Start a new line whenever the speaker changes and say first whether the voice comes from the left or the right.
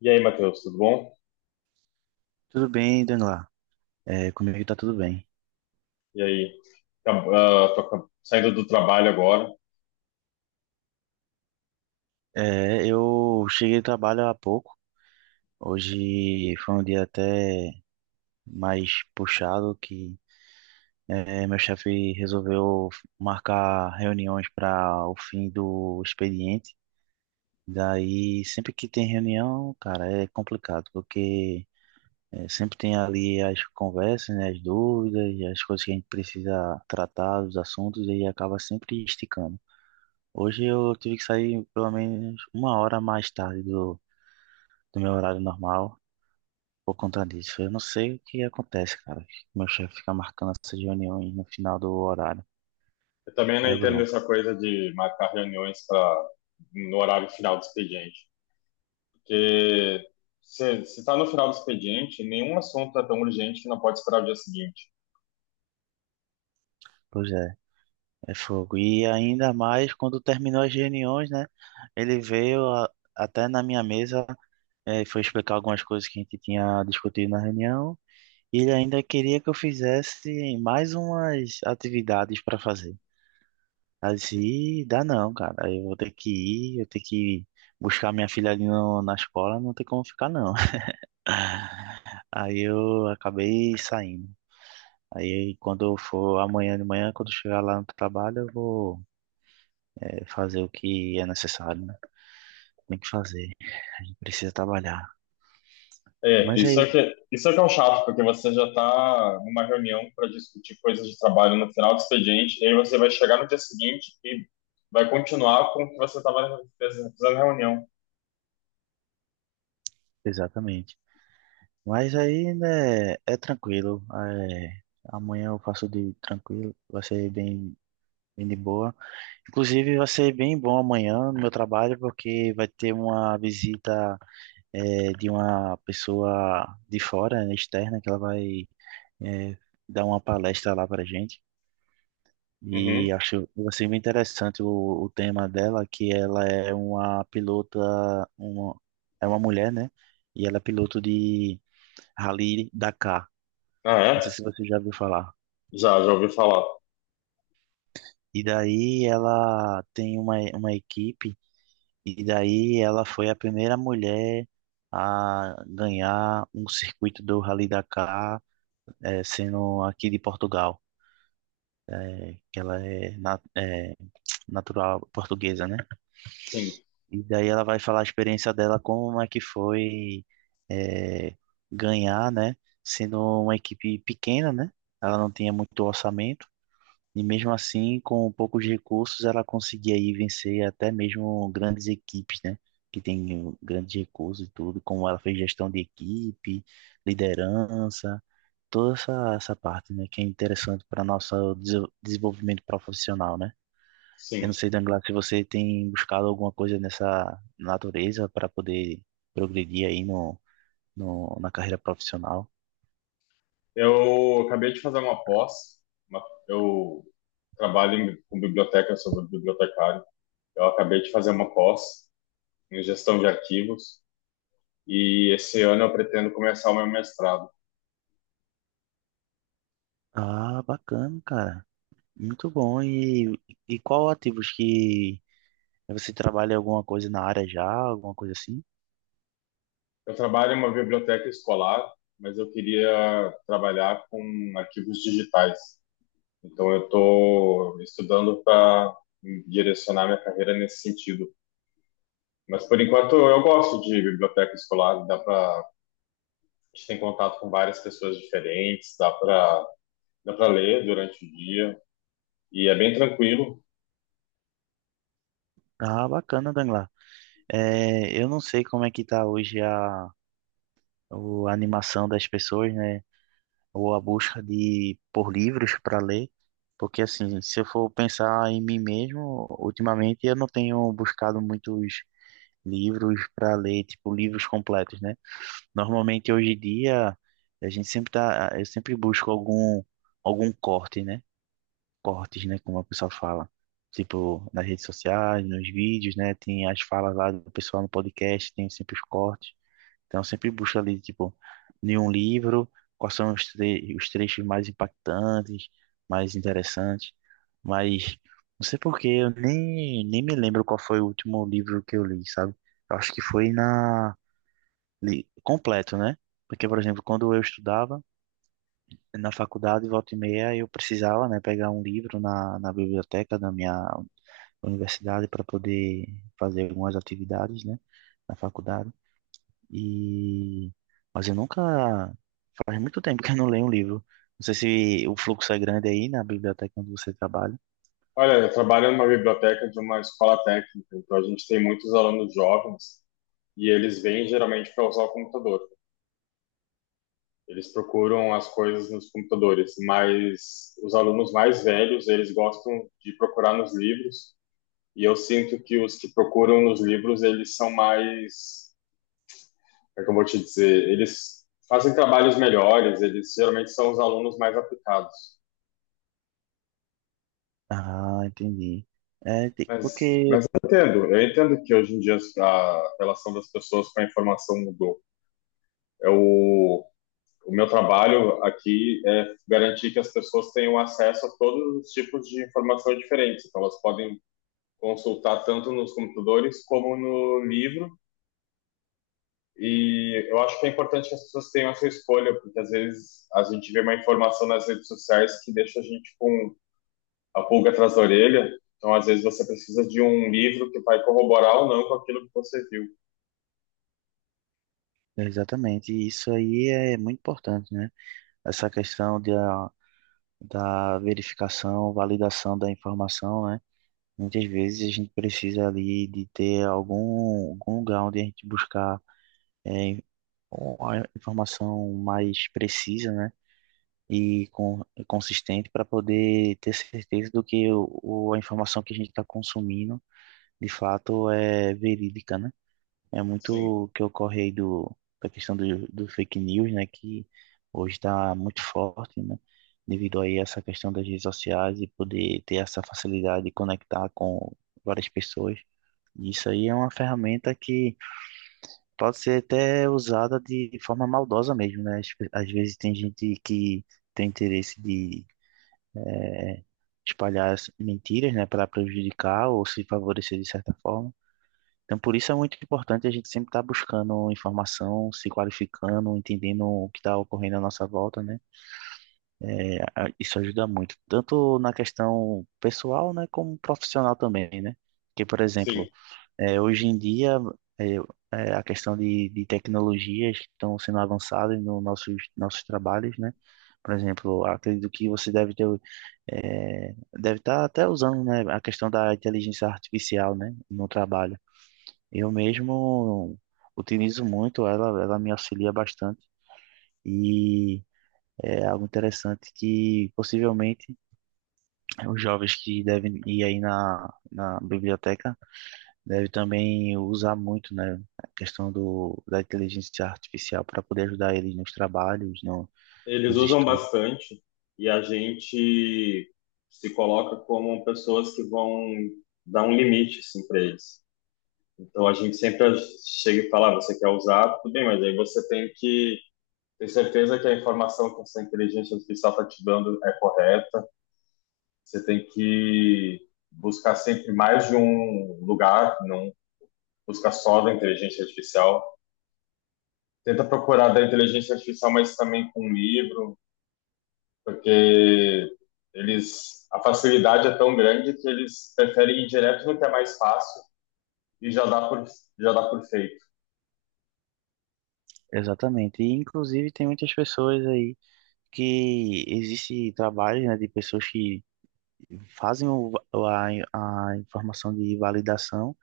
left: E aí, Matheus, tudo bom?
right: Tudo bem, Danila? É, comigo tá tudo bem.
left: E aí? Tô saindo do trabalho agora.
right: É, eu cheguei do trabalho há pouco. Hoje foi um dia até mais puxado que meu chefe resolveu marcar reuniões para o fim do expediente. Daí, sempre que tem reunião, cara, é complicado, porque sempre tem ali as conversas, né, as dúvidas, as coisas que a gente precisa tratar, os assuntos, e acaba sempre esticando. Hoje eu tive que sair pelo menos uma hora mais tarde do meu horário normal por conta disso. Eu não sei o que acontece, cara. Meu chefe fica marcando essas reuniões no final do horário.
left: Eu também não
right: É
left: entendo
right: bronca.
left: essa coisa de marcar reuniões para no horário final do expediente. Porque se está no final do expediente, nenhum assunto é tão urgente que não pode esperar o dia seguinte.
right: Pois é, é fogo. E ainda mais quando terminou as reuniões, né? Ele veio a- Até na minha mesa, foi explicar algumas coisas que a gente tinha discutido na reunião. E ele ainda queria que eu fizesse mais umas atividades para fazer. Assim, dá não, cara. Eu vou ter que ir, eu tenho que buscar minha filha ali na escola, não tem como ficar não. Aí eu acabei saindo. Aí quando eu for amanhã de manhã, quando eu chegar lá no trabalho, eu vou fazer o que é necessário, né? Tem que fazer, precisa trabalhar.
left: É,
right: Mas
left: isso é
right: aí,
left: que, isso é que é um chato, porque você já está numa reunião para discutir coisas de trabalho no final do expediente, e aí você vai chegar no dia seguinte e vai continuar com o que você estava fazendo na reunião.
right: exatamente. Mas aí, né, é tranquilo. Amanhã eu faço de tranquilo, vai ser bem, bem de boa. Inclusive, vai ser bem bom amanhã no meu trabalho, porque vai ter uma visita de uma pessoa de fora, né, externa, que ela vai eh, dar uma palestra lá para gente.
left: Uhum.
right: E acho que vai ser bem interessante o tema dela, que ela é uma pilota, uma, é uma mulher, né? E ela é piloto de Rally Dakar.
left: Ah,
right: Não sei
left: é?
right: se você já ouviu falar.
left: Já, já ouvi falar.
right: E daí ela tem uma equipe. E daí ela foi a primeira mulher a ganhar um circuito do Rally Dakar, sendo aqui de Portugal, eh, que ela é, na- eh, natural portuguesa, né?
left: Sim,
right: E daí ela vai falar a experiência dela, como é que foi, eh, ganhar, né? Sendo uma equipe pequena, né? Ela não tinha muito orçamento. E mesmo assim, com poucos recursos, ela conseguia aí vencer até mesmo grandes equipes, né? Que tem grandes recursos e tudo, como ela fez gestão de equipe, liderança, toda essa parte, né? Que é interessante para nosso desenvolvimento profissional, né? Eu
left: sim.
right: não sei, Danglar, se você tem buscado alguma coisa nessa natureza para poder progredir aí no, no, na carreira profissional.
left: Eu acabei de fazer uma pós. uma- Eu trabalho com biblioteca, eu sou bibliotecário. Eu acabei de fazer uma pós em gestão de arquivos e esse ano eu pretendo começar o meu mestrado.
right: Ah, bacana, cara. Muito bom. E qual ativos que você trabalha em alguma coisa na área já, alguma coisa assim?
left: Eu trabalho em uma biblioteca escolar, mas eu queria trabalhar com arquivos digitais. Então eu estou estudando para direcionar minha carreira nesse sentido. Mas por enquanto eu gosto de biblioteca escolar, dá para a gente tem contato com várias pessoas diferentes, dá para ler durante o dia e é bem tranquilo.
right: Ah, bacana, Danglar. É, eu não sei como é que tá hoje a animação das pessoas, né? Ou a busca de por livros para ler, porque assim, se eu for pensar em mim mesmo, ultimamente eu não tenho buscado muitos livros para ler, tipo livros completos, né? Normalmente hoje em dia a gente sempre tá, eu sempre busco algum algum corte, né? Cortes, né? Como a pessoa fala. Tipo, nas redes sociais, nos vídeos, né? Tem as falas lá do pessoal no podcast, tem sempre os cortes. Então, eu sempre busco ali, tipo, em um livro, quais são os trechos mais impactantes, mais interessantes. Mas, não sei por que, eu nem me lembro qual foi o último livro que eu li, sabe? Eu acho que foi na... completo, né? Porque, por exemplo, quando eu estudava, na faculdade, volta e meia, eu precisava, né, pegar um livro na biblioteca da minha universidade para poder fazer algumas atividades, né, na faculdade. E mas eu nunca faz muito tempo que eu não leio um livro. Não sei se o fluxo é grande aí na biblioteca onde você trabalha.
left: Olha, eu trabalho numa biblioteca de uma escola técnica, então a gente tem muitos alunos jovens e eles vêm geralmente para usar o computador. Eles procuram as coisas nos computadores, mas os alunos mais velhos, eles gostam de procurar nos livros, e eu sinto que os que procuram nos livros, eles são mais é que eu vou te dizer, eles fazem trabalhos melhores, eles geralmente são os alunos mais aplicados.
right: Ah, entendi.
left: Mas,
right: Porque
left: mas eu entendo que hoje em dia a relação das pessoas com a informação mudou. É o meu trabalho aqui é garantir que as pessoas tenham acesso a todos os tipos de informação diferentes. Então, elas podem consultar tanto nos computadores como no livro. E eu acho que é importante que as pessoas tenham essa escolha, porque às vezes a gente vê uma informação nas redes sociais que deixa a gente com a pulga atrás da orelha. Então, às vezes, você precisa de um livro que vai corroborar ou não com aquilo que você viu.
right: exatamente isso aí é muito importante, né? Essa questão da verificação, validação da informação, né? Muitas vezes a gente precisa ali de ter algum, algum lugar onde a gente buscar é, uma informação mais precisa, né? E com, consistente para poder ter certeza do que a informação que a gente está consumindo de fato é verídica, né? É
left: Sim,
right: muito o que ocorre aí do, da questão do fake news, né? Que hoje está muito forte, né? Devido aí a essa questão das redes sociais e poder ter essa facilidade de conectar com várias pessoas. Isso aí é uma ferramenta que pode ser até usada de forma maldosa mesmo, né? Às vezes tem gente que tem interesse de eh, espalhar as mentiras, né, para prejudicar ou se favorecer de certa forma. Então, por isso é muito importante a gente sempre estar buscando informação, se qualificando, entendendo o que está ocorrendo à nossa volta, né? Isso ajuda muito, tanto na questão pessoal, né, como profissional também, né? Porque, por
left: sim.
right: exemplo, é, hoje em dia, é, a questão de tecnologias que estão sendo avançadas nos nossos trabalhos, né? Por exemplo, acredito que você deve ter, deve estar até usando, né, a questão da inteligência artificial, né, no trabalho. Eu mesmo utilizo muito ela, ela me auxilia bastante e é algo interessante que possivelmente os jovens que devem ir aí na biblioteca deve também usar muito, né, a questão da inteligência artificial para poder ajudar eles nos trabalhos, no,
left: Eles
right: nos
left: usam
right: estudos.
left: bastante e a gente se coloca como pessoas que vão dar um limite assim, para eles. Então a gente sempre chega e fala: ah, você quer usar? Tudo bem, mas aí você tem que ter certeza que a informação que essa inteligência artificial está te dando é correta. Você tem que buscar sempre mais de um lugar, não busca só da inteligência artificial. Tenta procurar da inteligência artificial, mas também com um livro, porque eles a facilidade é tão grande que eles preferem ir direto no que é mais fácil e já dá por feito.
right: Exatamente. E, inclusive, tem muitas pessoas aí que existe trabalho, né, de pessoas que fazem a informação de validação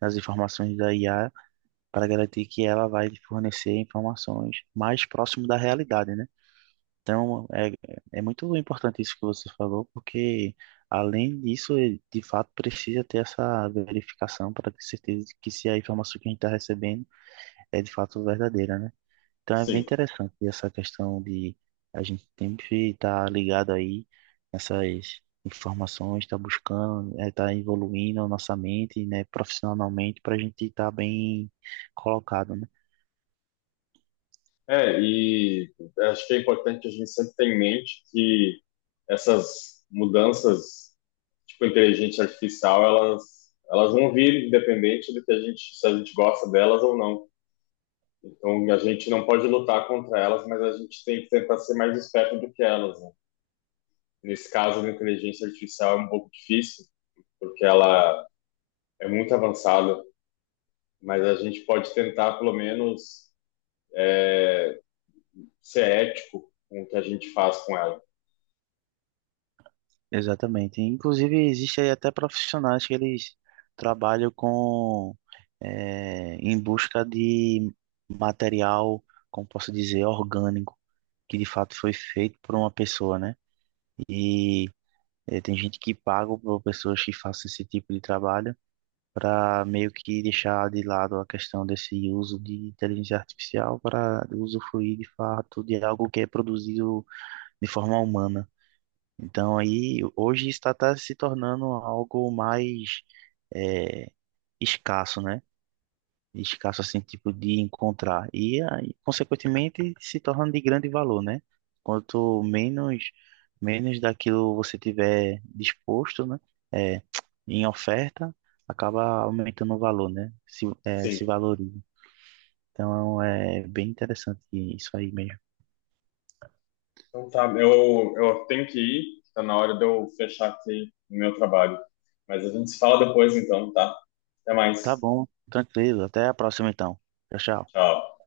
right: das informações da IA para garantir que ela vai fornecer informações mais próximo da realidade, né? Então, é muito importante isso que você falou, porque além disso, ele, de fato, precisa ter essa verificação para ter certeza de que se a informação que a gente está recebendo é de fato verdadeira, né? Então, é bem
left: Sim.
right: interessante essa questão de a gente sempre estar ligado aí nessas informações, estar buscando, estar evoluindo a nossa mente, né, profissionalmente, para a gente estar bem colocado, né?
left: É, e acho que é importante que a gente sempre tenha em mente que essas mudanças, tipo inteligência artificial, elas vão vir independente do que a gente, se a gente gosta delas ou não. Então, a gente não pode lutar contra elas, mas a gente tem que tentar ser mais esperto do que elas, né? Nesse caso, a inteligência artificial é um pouco difícil, porque ela é muito avançada, mas a gente pode tentar, pelo menos, ser ético com o que a gente faz com ela.
right: Exatamente. Inclusive, existe aí até profissionais que eles trabalham com em busca de material, como posso dizer, orgânico, que de fato foi feito por uma pessoa, né? E tem gente que paga por pessoas que façam esse tipo de trabalho para meio que deixar de lado a questão desse uso de inteligência artificial para usufruir de fato de algo que é produzido de forma humana. Então aí hoje está tá se tornando algo mais é, escasso, né? Escasso assim, tipo de encontrar. E aí, consequentemente se torna de grande valor, né? Quanto menos daquilo você tiver disposto, né? É, em oferta, acaba aumentando o valor, né?
left: Sim.
right: Se valoriza. Então é bem interessante isso aí mesmo.
left: Então tá, eu tenho que ir, tá na hora de eu fechar aqui o meu trabalho. Mas a gente se fala depois, então, tá? Até
right: Tá
left: mais.
right: bom, tranquilo. Até a próxima então. Tchau, tchau.
left: Tchau.